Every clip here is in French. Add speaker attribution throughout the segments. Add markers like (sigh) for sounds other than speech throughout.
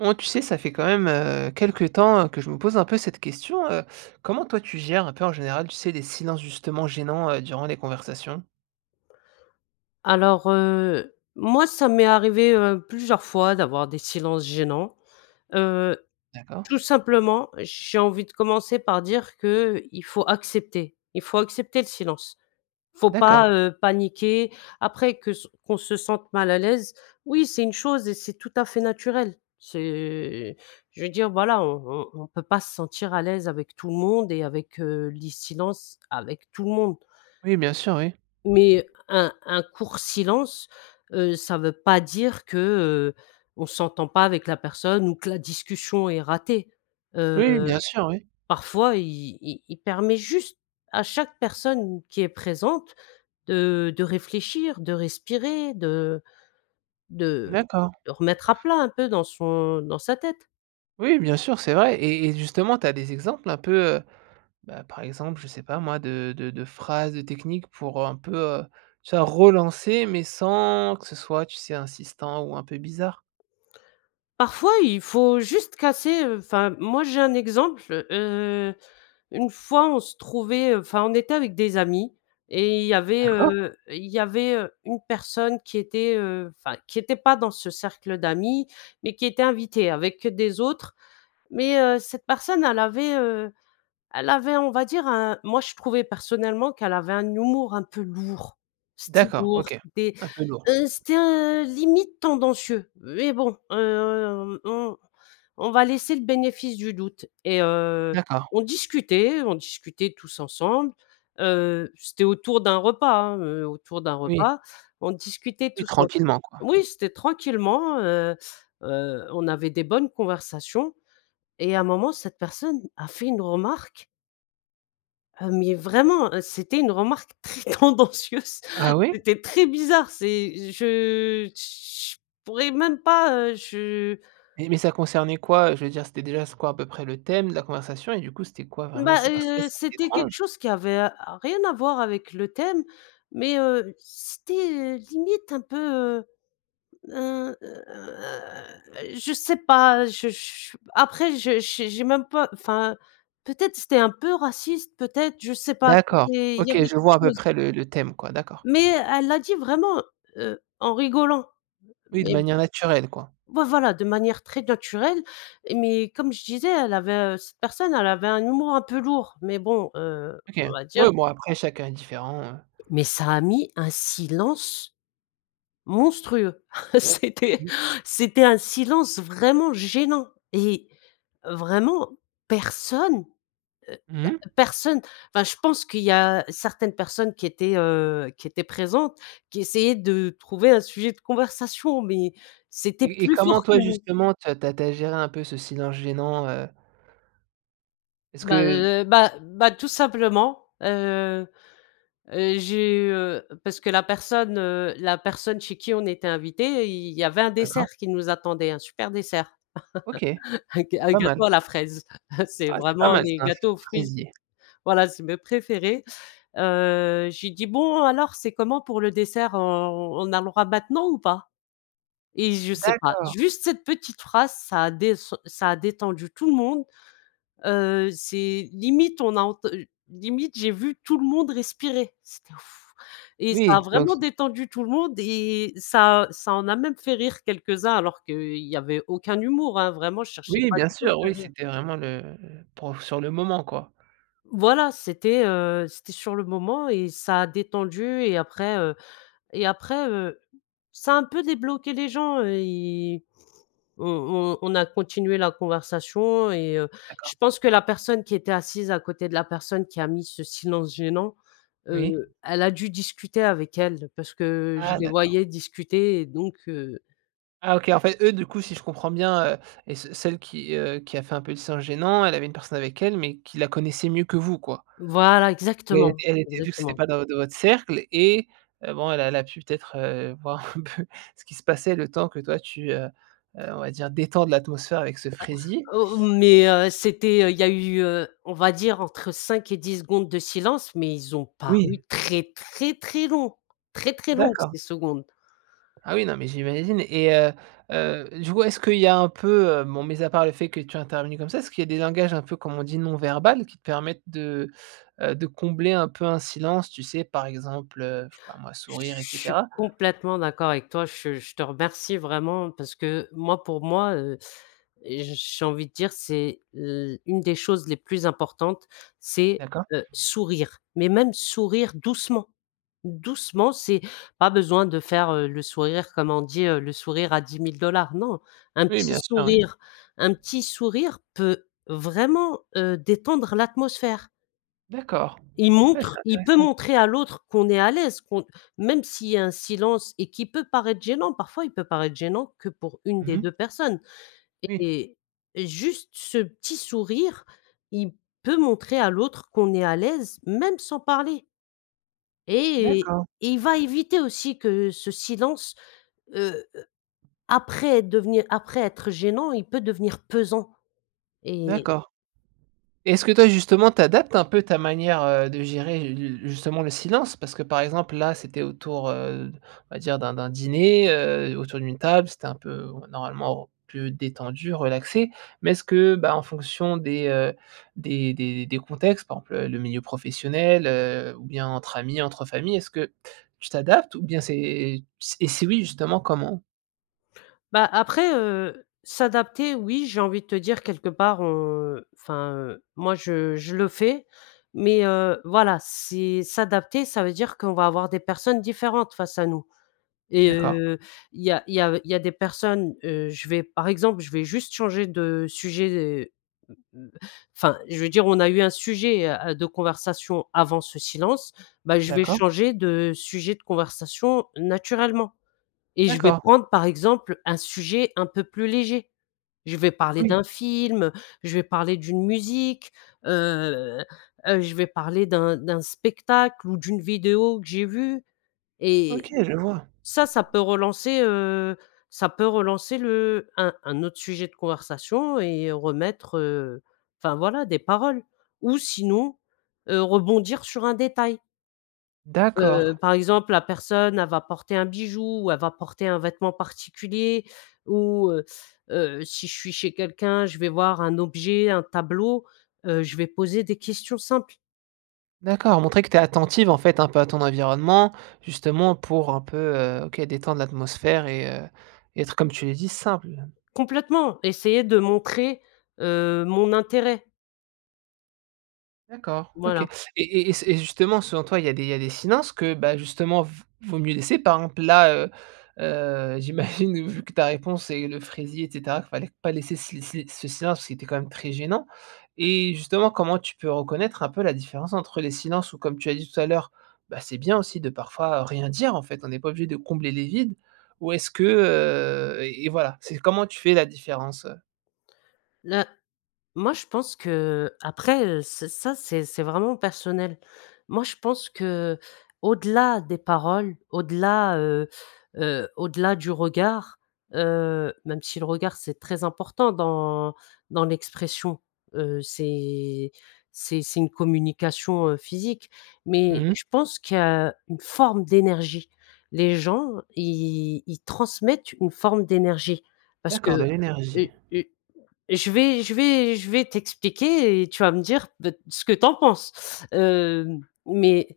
Speaker 1: On tu sais, ça fait quand même, heu, quelque temps, heu, que je me pose un peu cette question, heu. Comment toi, tu gères un peu, en général, tu sais, les silences justement gênants, heu, durant les conversations?
Speaker 2: Alors, heu, moi, ça m'est arrivé, heu, plusieurs fois d'avoir des silences gênants. Heu,
Speaker 1: D'accord.
Speaker 2: tout simplement, j'ai envie de commencer par dire qu'il faut accepter. Il faut accepter le silence. Faut
Speaker 1: D'accord.
Speaker 2: pas, heu, paniquer. Après, que s qu'on se sente mal à l'aise, oui, c'est une chose et c'est tout à fait naturel. C'est je veux dire voilà, on on on peut pas se sentir à l'aise avec tout le monde, et avec, heu, lis silences, avec tout le monde
Speaker 1: Oui, bien sûr. Oui.
Speaker 2: mais un un court silence, heu, ça veut pas dire que, heu, on s'entend pas avec la personne ou que la discussion est ratée. Heu,
Speaker 1: Oui, oui, bien-sûr, oui.
Speaker 2: parfois il il il permet juste à chaque personne qui est présente de de réfléchir, de respirer, de de
Speaker 1: D'accord.
Speaker 2: remettre à plat un peu dans son dans sa tête.
Speaker 1: Oui, bien sûr, c'est vrai, et et justement, tu as des exemples un peu, heu, bah, par exemple, je sais pas moi, de de de phrases, de techniques pour heu, un peu heu, tu vois, relancer, mais sans que ce soit, tu sais, insistant ou un peu bizarre?
Speaker 2: Parfois, il faut juste casser, heu enfin moi, j'ai un exemple. Je heu, une fois on se trouvait, heu enfin, on était avec des amis et il y avait,
Speaker 1: D'accord.
Speaker 2: heu, il y avait, heu, une personne qui était, heu enfin, qui était pas dans ce cercle d'amis, mais qui était invitée avec, heu, des autres. Mais heu, cette personne elle avait, heu, elle avait, on va dire un moi, je trouvais personnellement qu'elle avait un humour un peu lourd. C'était
Speaker 1: D'accord,
Speaker 2: lourd,
Speaker 1: OK,
Speaker 2: c'était,
Speaker 1: un peu lourd.
Speaker 2: heu, c'était, heu, limite tendancieux, mais bon, heu, on on va laisser le bénéfice du doute, et heu,
Speaker 1: D'accord.
Speaker 2: on discutait, on discutait tous ensemble, heu, c'était autour d'un repas hein, heu, autour d'un
Speaker 1: Oui.
Speaker 2: repas. On discutait
Speaker 1: Oui,
Speaker 2: tous ens
Speaker 1: tranquillement quoi.
Speaker 2: oui, c'était tranquillement, heu heu, on avait des bonnes conversations et à un moment cette personne a fait une remarque heu, mais vraiment heu, c'était une remarque très tendancieuse.
Speaker 1: Ah oui?
Speaker 2: C'était très bizarre, c'est je j j je pourrais même pas, heu, je
Speaker 1: Mais mais ça concernait quoi, heu je veux dire c'était déjà c'est quoi à peu près le thème de la conversation? Et du coup, c'était quoi vraiment
Speaker 2: Bah,
Speaker 1: ça parce que
Speaker 2: heu,
Speaker 1: ça fait
Speaker 2: c'était quelque
Speaker 1: étrange?
Speaker 2: chose qui avait rien à voir avec le thème, mais heu, c'était, heu, limite un peu, heu, un, heu, un un un je sais pas, heu, je je après je j'ai j'ai même pas enfin, peut-être, c'était un peu raciste, peut-être, je sais pas.
Speaker 1: D'accord,
Speaker 2: C'était
Speaker 1: O.
Speaker 2: il y avait
Speaker 1: Je
Speaker 2: quelque
Speaker 1: vois à peu
Speaker 2: chose.
Speaker 1: près le le thème quoi, d'accord.
Speaker 2: Mais, elle l'a dit vraiment, heu, en rigolant
Speaker 1: Oui, de
Speaker 2: même.
Speaker 1: manière naturelle quoi.
Speaker 2: Ouais, voilà, de manière très naturelle mais, comme je disais, elle avait heu cette personne, elle avait un humour un peu lourd mais bon, heu,
Speaker 1: OK.
Speaker 2: on va dire
Speaker 1: Oui, bon, après chacun est différent heu
Speaker 2: Mais ça a mis un silence monstrueux, (chuckles) c'était
Speaker 1: Mmh.
Speaker 2: c'était un silence vraiment gênant et vraiment personne, heu il y
Speaker 1: Mmh mh.
Speaker 2: a personne, enfin, je pense qu'il y a certaines personnes qui étaient, heu, qui étaient présentes, qui essayaient de trouver un sujet de conversation, mais c'était
Speaker 1: Et et
Speaker 2: plus
Speaker 1: comment
Speaker 2: fort que
Speaker 1: toi
Speaker 2: nous.
Speaker 1: justement, tu as tu as tu as géré un peu ce silence gênant, heu est-ce
Speaker 2: Bah,
Speaker 1: que
Speaker 2: heu, bah bah, tout simplement, heu heu, j'ai eu, heu parce que la personne, heu, la personne chez qui on était invité, il il y avait un dessert
Speaker 1: D'accord.
Speaker 2: qui nous attendait, un super dessert.
Speaker 1: Ok,
Speaker 2: (chuckles) Un gâ un
Speaker 1: pas
Speaker 2: gâteau
Speaker 1: mal.
Speaker 2: à la fraise. (chuckles) C'est
Speaker 1: Ah, c'est pas
Speaker 2: vraiment
Speaker 1: mal
Speaker 2: les
Speaker 1: ça. Un frai
Speaker 2: gâteaux aux
Speaker 1: un
Speaker 2: fruits, c'est
Speaker 1: fraisier.
Speaker 2: voilà, c'est mes préférés. Heu, j'ai dit: «Bon alors, c'est comment pour le dessert? On on à le droit maintenant ou pas?», et je sais pas,
Speaker 1: D'accord.
Speaker 2: juste cette petite phrase, ça a descen ça a détendu tout le monde. Heu, c'est limite, on a enten limite, j'ai vu tout le monde respirer, c'était (blows air) et ça a
Speaker 1: Oui, là
Speaker 2: vraiment
Speaker 1: aussi.
Speaker 2: détendu tout le monde et ça à ça en a même fait rire quelques-uns alors qu'il y avait aucun humour hein, vraiment, je cherchais
Speaker 1: Oui,
Speaker 2: pas du
Speaker 1: bien
Speaker 2: tout à
Speaker 1: sûr,
Speaker 2: faire
Speaker 1: oui,
Speaker 2: rire.
Speaker 1: c'était vraiment le bof, sur le moment quoi.
Speaker 2: Voilà, c'était, heu, c'était sur le moment et ça a détendu, et après, heu, et après, heu, ça a un peu débloqué les gens, heu, et on on on a continué la conversation et heu,
Speaker 1: D'accord.
Speaker 2: je pense que la personne qui était assise à côté de la personne qui a mis ce silence gênant,
Speaker 1: Oui.
Speaker 2: heu, elle a dû discuter avec elle, parce que je
Speaker 1: Ah!
Speaker 2: les
Speaker 1: D'accord.
Speaker 2: voyais discuter, et donc heu
Speaker 1: Ah OK, en fait, eux, du coup, si je comprends bien, heu, et ce celle qui, heu, qui a fait un peu de silence gênant, elle avait une personne avec elle, mais qui la connaissait mieux que vous quoi?
Speaker 2: Voilà,
Speaker 1: Mais, elle
Speaker 2: exactement,
Speaker 1: elle était vu que c'était
Speaker 2: exactement.
Speaker 1: pas dans vot dans votre cercle et, heu, bon, elle a elle a pu peut-être, heu voir un peu ce qui se passait le temps que toi, tu, heu heu on va dire détende l'atmosphère avec ce
Speaker 2: (unintelligible)
Speaker 1: fraisier.
Speaker 2: O oh, mais heu, c'était, heu il y a eu, heu, on va dire, entre 5 et 10 secondes de silence, mais ils ont
Speaker 1: Oui.
Speaker 2: paru très, très, très longs. Très, très longues
Speaker 1: D'accord.
Speaker 2: ces secondes.
Speaker 1: Ah oui, non mais j'imagine, et heu heu je vois est-ce qu'il y a un peu, heu bon, mise à part le fait que tu as intervenu comme ça, est-ce qu'il y a des langages un peu, comme on dit non verbal, qui te permettent de, heu, de combler un peu un silence tu sais, par exemple, heu, je sais pas moi
Speaker 2: Je
Speaker 1: sourire et
Speaker 2: suis
Speaker 1: cetera?
Speaker 2: complètement d'accord avec toi, je je te remercie vraiment, parce que moi, pour moi, heu, j'ai envie de dire c'est l une des choses les plus importantes c'est,
Speaker 1: D'accord.
Speaker 2: heu, sourire. Mais même sourire doucement, doucement, c'est pas besoin de faire, heu, le sourire comme on dit, heu, le sourire à $ 10000. Non, un
Speaker 1: Oui
Speaker 2: petit
Speaker 1: bien sûr, oui.
Speaker 2: sourire, un petit sourire peut vraiment, heu, détendre l'atmosphère.
Speaker 1: D'accord,
Speaker 2: Il
Speaker 1: oui c'est
Speaker 2: montre il peut
Speaker 1: intéressant.
Speaker 2: montrer à l'autre, qu'on est à l'aise, qu'on même s'il y a un silence, et qui peut paraître gênant, parfois, il peut paraître gênant que pour 1
Speaker 1: Mmh
Speaker 2: des
Speaker 1: mh.
Speaker 2: 2 personnes,
Speaker 1: Oui.
Speaker 2: et et juste ce petit sourire, il peut montrer à l'autre qu'on est à l'aise, même sans parler et
Speaker 1: D'accord.
Speaker 2: et il va éviter aussi que ce silence, heu heu, après être devenir après être gênant, il peut devenir pesant et
Speaker 1: D'accord, et est-ce que toi, justement, tu adaptes un peu ta manière, heu, de gérer le justement le silence? Parce que, par exemple là, c'était autour, heu, on va dire d'un d'un dîner, heu, autour d'une table, c'était un peu on v normalement re plus détendu, relaxé. Mais est-ce que, ben, en fonction des heu, des des des contextes, par exemple, heu, le milieu professionnel, heu, ou bien entre amis, entre familles, est-ce que tu t'adaptes? Ou bien c'est et si oui, justement, comment?
Speaker 2: Bah, après, heu, s'adapter oui, j'ai envie de te dire quelque part on, heu, enfin, heu, moi je je le fais mais heu, voilà, c'est s'adapter ça veut dire qu'on va avoir des personnes différentes face à nous, et
Speaker 1: D'accord.
Speaker 2: heu, il y a il y av il y a des personnes, heu je vais, par exemple, je vais juste changer de sujet, et m m enfin, je veux dire on a eu un sujet, heu, de conversation avant ce silence, bah, je vais
Speaker 1: D'accord.
Speaker 2: changer de sujet de conversation naturellement. Et je vais
Speaker 1: D'accord.
Speaker 2: prendre, par exemple, un sujet un peu plus léger. Je vais parler
Speaker 1: Oui.
Speaker 2: d'un film, je vais parler d'une musique, heu heu, je vais parler d'un d'un spectacle ou d'une vidéo que j'ai vue
Speaker 1: OK,
Speaker 2: et
Speaker 1: je vois.
Speaker 2: ça, ça peut relancer, heu, ça peut relancer le un un autre sujet de conversation et remettre, heu, enfin, voilà des paroles. Ou sinon, heu, rebondir sur un détail. Heu,
Speaker 1: D'accord.
Speaker 2: par exemple la personne, elle va porter un bijou ou elle va porter un vêtement particulier ,ou heu heu, si je suis chez quelqu'un, je vais voir un objet, un tableau, heu, je vais poser des questions simples.
Speaker 1: D'accord, montrer que tu es attentive en fait un peu à ton environnement, justement, pour un peu, heu, OK, détendre l'atmosphère et heu, être, comme tu le dis, simple.
Speaker 2: Complètement, essayer de montrer, heu, mon intérêt.
Speaker 1: D'accord, OK.
Speaker 2: Voilà.
Speaker 1: Et et c'est et justement, selon toi, il y a des il y a des silences que, bah, justement, v vaut mieux laisser. Par exemple, là, heu heu, j'imagine, vu que ta réponse, c'est le fraisier, et cetera. Il fallait pas laisser ce le ce si ce silence qui était quand même très gênant, et justement, comment tu peux reconnaître un peu la différence entre les silences où, comme tu as dit tout à l'heure, ben, c'est bien aussi de parfois, heu, rien dire. En fait, on est pas obligé de combler les vides. Ou, est-ce que, heu, et et voilà, c'est comment tu fais la différence, heu?
Speaker 2: Là moi je pense que, heu, après, heu, ce ça, c'est c'est vraiment personnel. Moi, je pense que, au-delà des paroles, au-delà, heu heu, au-delà du regard, heu, même si le regard, c'est très important dans, dans l'expression, heu, c'est c'est c'est une communication, heu, physique, mais
Speaker 1: Mmh mh.
Speaker 2: je pense que une forme d'énergie. Les gens, ils ils transmettent une forme d'énergie, parce que,
Speaker 1: D'accord, de l'énergie.
Speaker 2: heu, heu, et je vais je vais je vais t'expliquer, et tu vas me dire, ben, ce que tu en penses! Heu, mais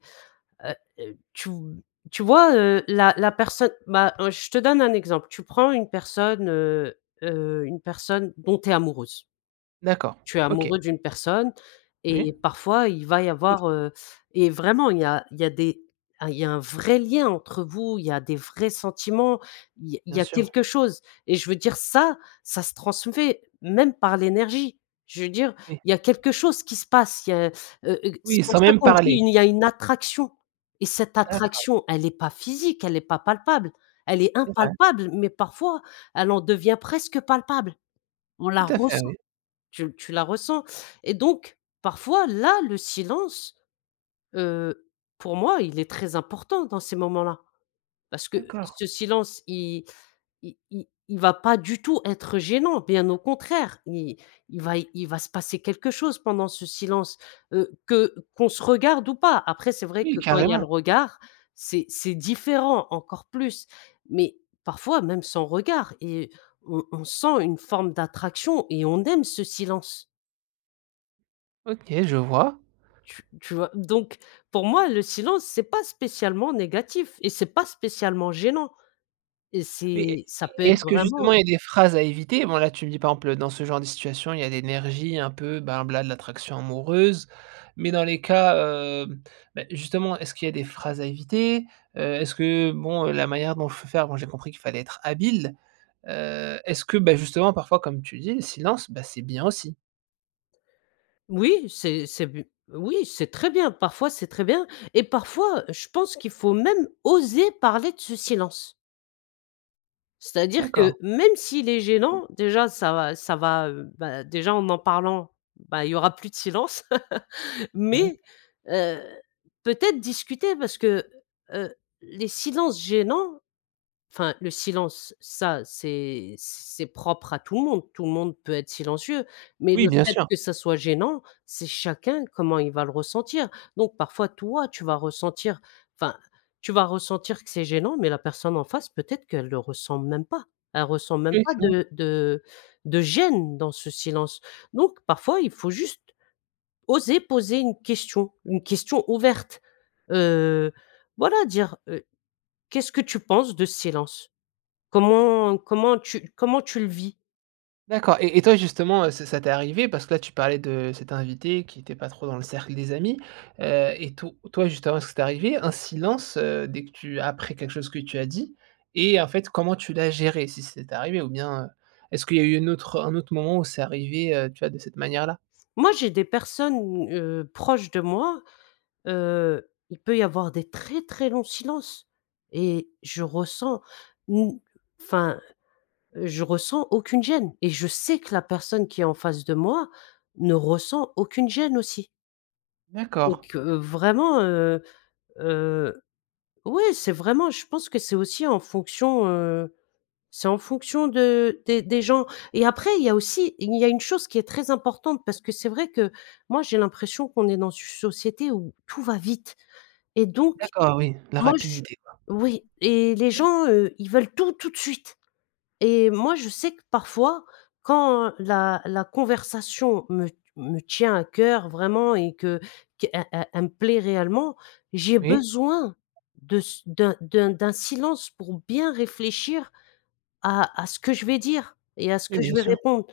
Speaker 2: heu heu, tu v tu vois, heu, la la personne, bah, heu, je te donne un exemple, tu prends une personne, heu heu, une personne dont tu es amoureuse
Speaker 1: D'accord,
Speaker 2: tu es
Speaker 1: OK.
Speaker 2: amoureux d'une personne et
Speaker 1: Oui.
Speaker 2: parfois, il va y
Speaker 1: Coûte.
Speaker 2: avoir, heu, et vraiment, il y a il y a des il y a un vrai lien entre vous, il y a des vrais sentiments, il y a il y
Speaker 1: Bien
Speaker 2: a
Speaker 1: sûr.
Speaker 2: quelque chose et je veux dire, ça, ça se transmet même par l'énergie! Je veux dire,
Speaker 1: Oui.
Speaker 2: il y a quelque chose qui se passe, il y a, heu heu, c'est
Speaker 1: Oui,
Speaker 2: pour
Speaker 1: sans
Speaker 2: ça
Speaker 1: même
Speaker 2: qu'on dit:
Speaker 1: parler.
Speaker 2: «Il y a une attraction!» Et cette
Speaker 1: D'accord.
Speaker 2: attraction, elle est pas physique, elle est pas palpable, elle est
Speaker 1: C'est vrai.
Speaker 2: impalpable, mais parfois, elle en devient presque palpable. On
Speaker 1: Tout
Speaker 2: la
Speaker 1: à fait,
Speaker 2: ressent,
Speaker 1: oui.
Speaker 2: tu tu la ressens, et donc parfois, là, le silence, heu, pour moi il est très important dans ces moments-là, parce que,
Speaker 1: D'accord.
Speaker 2: ce silence, il il il il va pas du tout être gênant, bien au contraire! Il il va il va se passer quelque chose pendant ce silence, heu, que qu'on se regarde ou pas. Après, c'est vrai
Speaker 1: Oui,
Speaker 2: que quand il y a le
Speaker 1: carrément!
Speaker 2: regard, c'est c'est différent, encore plus, mais parfois, même sans regard et on on sent une forme d'attraction et on aime ce silence.
Speaker 1: OK, je vois!
Speaker 2: Tu tu vois, donc, pour moi, le silence, c'est pas spécialement négatif et c'est pas spécialement gênant. Et
Speaker 1: Mais, est est
Speaker 2: c'est ça peut
Speaker 1: est
Speaker 2: être
Speaker 1: est-ce que justement,
Speaker 2: vraiment
Speaker 1: il y a des phrases à éviter? Bon, là tu me dis par exemple: «Heu, dans ce genre de situation, il y a de l'énergie, un peu, ben, voilà, de l'attraction amoureuse». Mais dans les cas, heu, ben, justement, est-ce qu'il y a des phrases à éviter? Heu, est-ce que, bon, heu, la manière dont je peux faire, moi j'ai compris qu'il fallait être habile? Heu, est-ce que, beh, justement, parfois, comme tu dis: «le silence, bah, c'est bien aussi»?
Speaker 2: Oui, c'est c'est b oui, c'est très bien, parfois, c'est très bien, et parfois, heu, je pense qu'il faut même oser parler de ce silence. C'est-à-dire
Speaker 1: D'accord.
Speaker 2: que, même s'il est gênant, déjà ça va ça va, heu, ben, déjà en en parlant, ben, il y aura plus de silence! (laughs)
Speaker 1: Ouais.
Speaker 2: Mais heu, peut-être discuter, parce que, heu, les silences gênants, enfin, le silence, ça, c'est, c c'est propre à tout le monde tout le monde peut être silencieux, mais
Speaker 1: Oui,
Speaker 2: le
Speaker 1: bien
Speaker 2: fait
Speaker 1: sûr.
Speaker 2: que ça soit gênant, c'est chacun comment il va le ressentir. Donc, parfois, toi, tu vas ressentir, enfin, tu vas ressentir que c'est gênant mais la personne en face, peut-être qu'elle le ressent même pas, elle ressent même
Speaker 1: Oui,
Speaker 2: pas
Speaker 1: c'est bon.
Speaker 2: de de de gêne dans ce silence. Donc parfois, il faut juste oser poser une question, une question ouverte, heu, voilà, dire: «Heu, qu'est-ce que tu penses de ce silence? Comment comment tu comment tu le vis?»
Speaker 1: D'accord. Et et toi, justement, heu, c ça t'es arrivé, parce que là, tu parlais de cet invité qui était pas trop dans le cercle des amis, heu, et to toi, justement, est-ce que ça t'est arrivé, un silence, heu, dès que tu a après quelque chose que tu as dit? Et en fait, comment tu l'as géré si c'est arrivé, ou bien, heu, est-ce qu'il y a eu une autre un autre moment où c'est arrivé, heu, tu vois, de cette manière là?
Speaker 2: Moi, j'ai des personnes, heu, proches de moi, heu, il peut y avoir des très, très longs silences, et je ressens une enfin, je ressens aucune gêne, et je sais que la personne qui est en face de moi ne ressent aucune gêne aussi. Donc
Speaker 1: D'accord.
Speaker 2: heu, vraiment, heu heu, ouais, c'est vraiment je pense que c'est aussi en fonction, heu, c'est en fonction de des des gens. Et après, il y a aussi il y a une chose qui est très importante, parce que c'est vrai que moi, j'ai l'impression qu'on est dans ch une société où tout va vite, et donc,
Speaker 1: D'accord oui, la
Speaker 2: moi je
Speaker 1: rapidité, quoi.
Speaker 2: oui, et les gens, heu, ils veulent tout, tout de suite! Et moi, je sais que parfois, quand la la conversation me t me tient à cœur, vraiment, et que qu'elle elle elle me plaît réellement, j'ai
Speaker 1: Oui.
Speaker 2: besoin de ce d'un d'un d'un silence pour bien réfléchir à à ce que je vais dire et à ce
Speaker 1: Oui,
Speaker 2: que je
Speaker 1: bien
Speaker 2: vais
Speaker 1: sûr.
Speaker 2: répondre.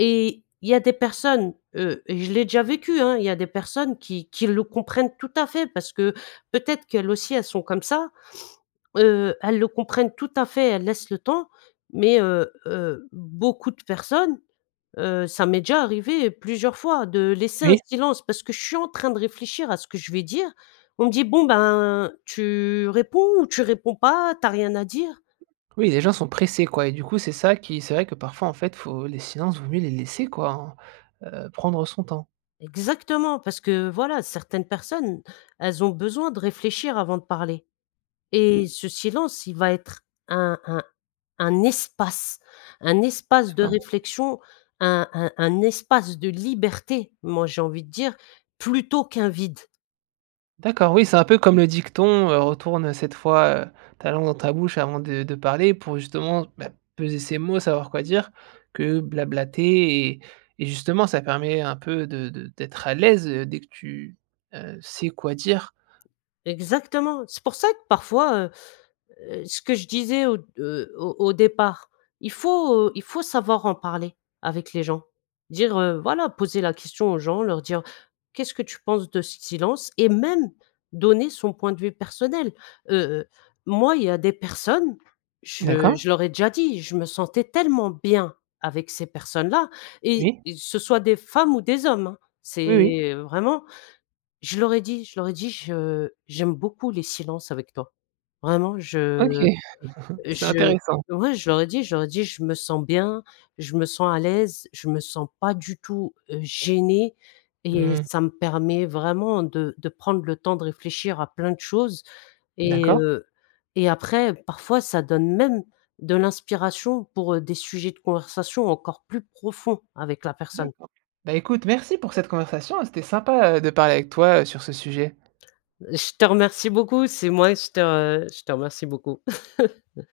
Speaker 2: Et il y a des personnes, heu, je l'ai déjà vécu, hein, il y a des personnes qui qui le comprennent tout à fait, parce que, peut-être qu'elles aussi, elles sont comme ça. (sniffs) Heu, elles le comprennent tout à fait, elles laissent le temps, mais heu heu, beaucoup de personnes, heu, ça m'est déjà arrivé plusieurs fois de laisser un
Speaker 1: Oui.
Speaker 2: silence, parce que je suis en train de réfléchir à ce que je vais dire, on me dit: «Bon ben, tu réponds ou tu réponds pas? T'as rien à dire?»
Speaker 1: Oui, les gens sont pressés, quoi, et du coup, c'est ça qui c'est vrai que parfois, en fait, faut les silences, vaut mieux les laisser, quoi, hein, heu, prendre son temps.
Speaker 2: Exactement, parce que voilà, certaines personnes, elles ont besoin de réfléchir avant de parler. Et
Speaker 1: Oui.
Speaker 2: ce silence, il va être un un un espace, un espace de
Speaker 1: D'accord.
Speaker 2: réflexion, un un un espace de liberté, moi j'ai envie de dire, plutôt qu'un vide.
Speaker 1: D'accord, oui, c'est un peu comme le dicton: «Heu, retourne, heu, 7 fois, heu, ta langue dans ta bouche avant de de parler.» pour justement, ben, peser ses mots, savoir quoi dire, que blablater et et justement, ça permet un peu de de d'être à l'aise, heu, dès que tu, heu, sais quoi dire.
Speaker 2: Exactement, c'est pour ça que parfois, heu heu, ce que je disais, heu, au, heu, au au départ, il faut, heu, il faut savoir en parler, avec les gens. Dire, heu, voilà, poser la question aux gens, leur dire: «Qu'est-ce que tu penses de ce silence?» Et même, donner son point de vue personnel. Heu, moi, il y a des personnes, je
Speaker 1: D'accord.
Speaker 2: je leur ai déjà dit, je me sentais tellement bien avec ces personnes là et
Speaker 1: Oui.
Speaker 2: ce soit des femmes ou des hommes, hein. C'est,
Speaker 1: Oui, oui.
Speaker 2: heu, vraiment, je leur ai dit, je leur ai dit: «Je j'aime beaucoup les silences avec toi.» Vraiment,
Speaker 1: OK,
Speaker 2: je
Speaker 1: c'est
Speaker 2: je,
Speaker 1: intéressant.
Speaker 2: ouais, je leur ai dit je leur ai dit: «Je me sens bien, je me sens à l'aise, je me sens pas du tout, heu, gênée». Et
Speaker 1: Mmh.
Speaker 2: ça me permet vraiment de de prendre le temps de réfléchir à plein de choses, et
Speaker 1: D'accord.
Speaker 2: heu, et après, parfois, ça donne même de l'inspiration pour, heu, des sujets de conversation encore plus profonds avec la personne.
Speaker 1: D'accord, bah, écoute, merci pour cette conversation, c'était sympa, heu, de parler avec toi, heu, sur ce sujet.
Speaker 2: Je te remercie beaucoup! C'est moi, je te je te remercie beaucoup. (chuckles)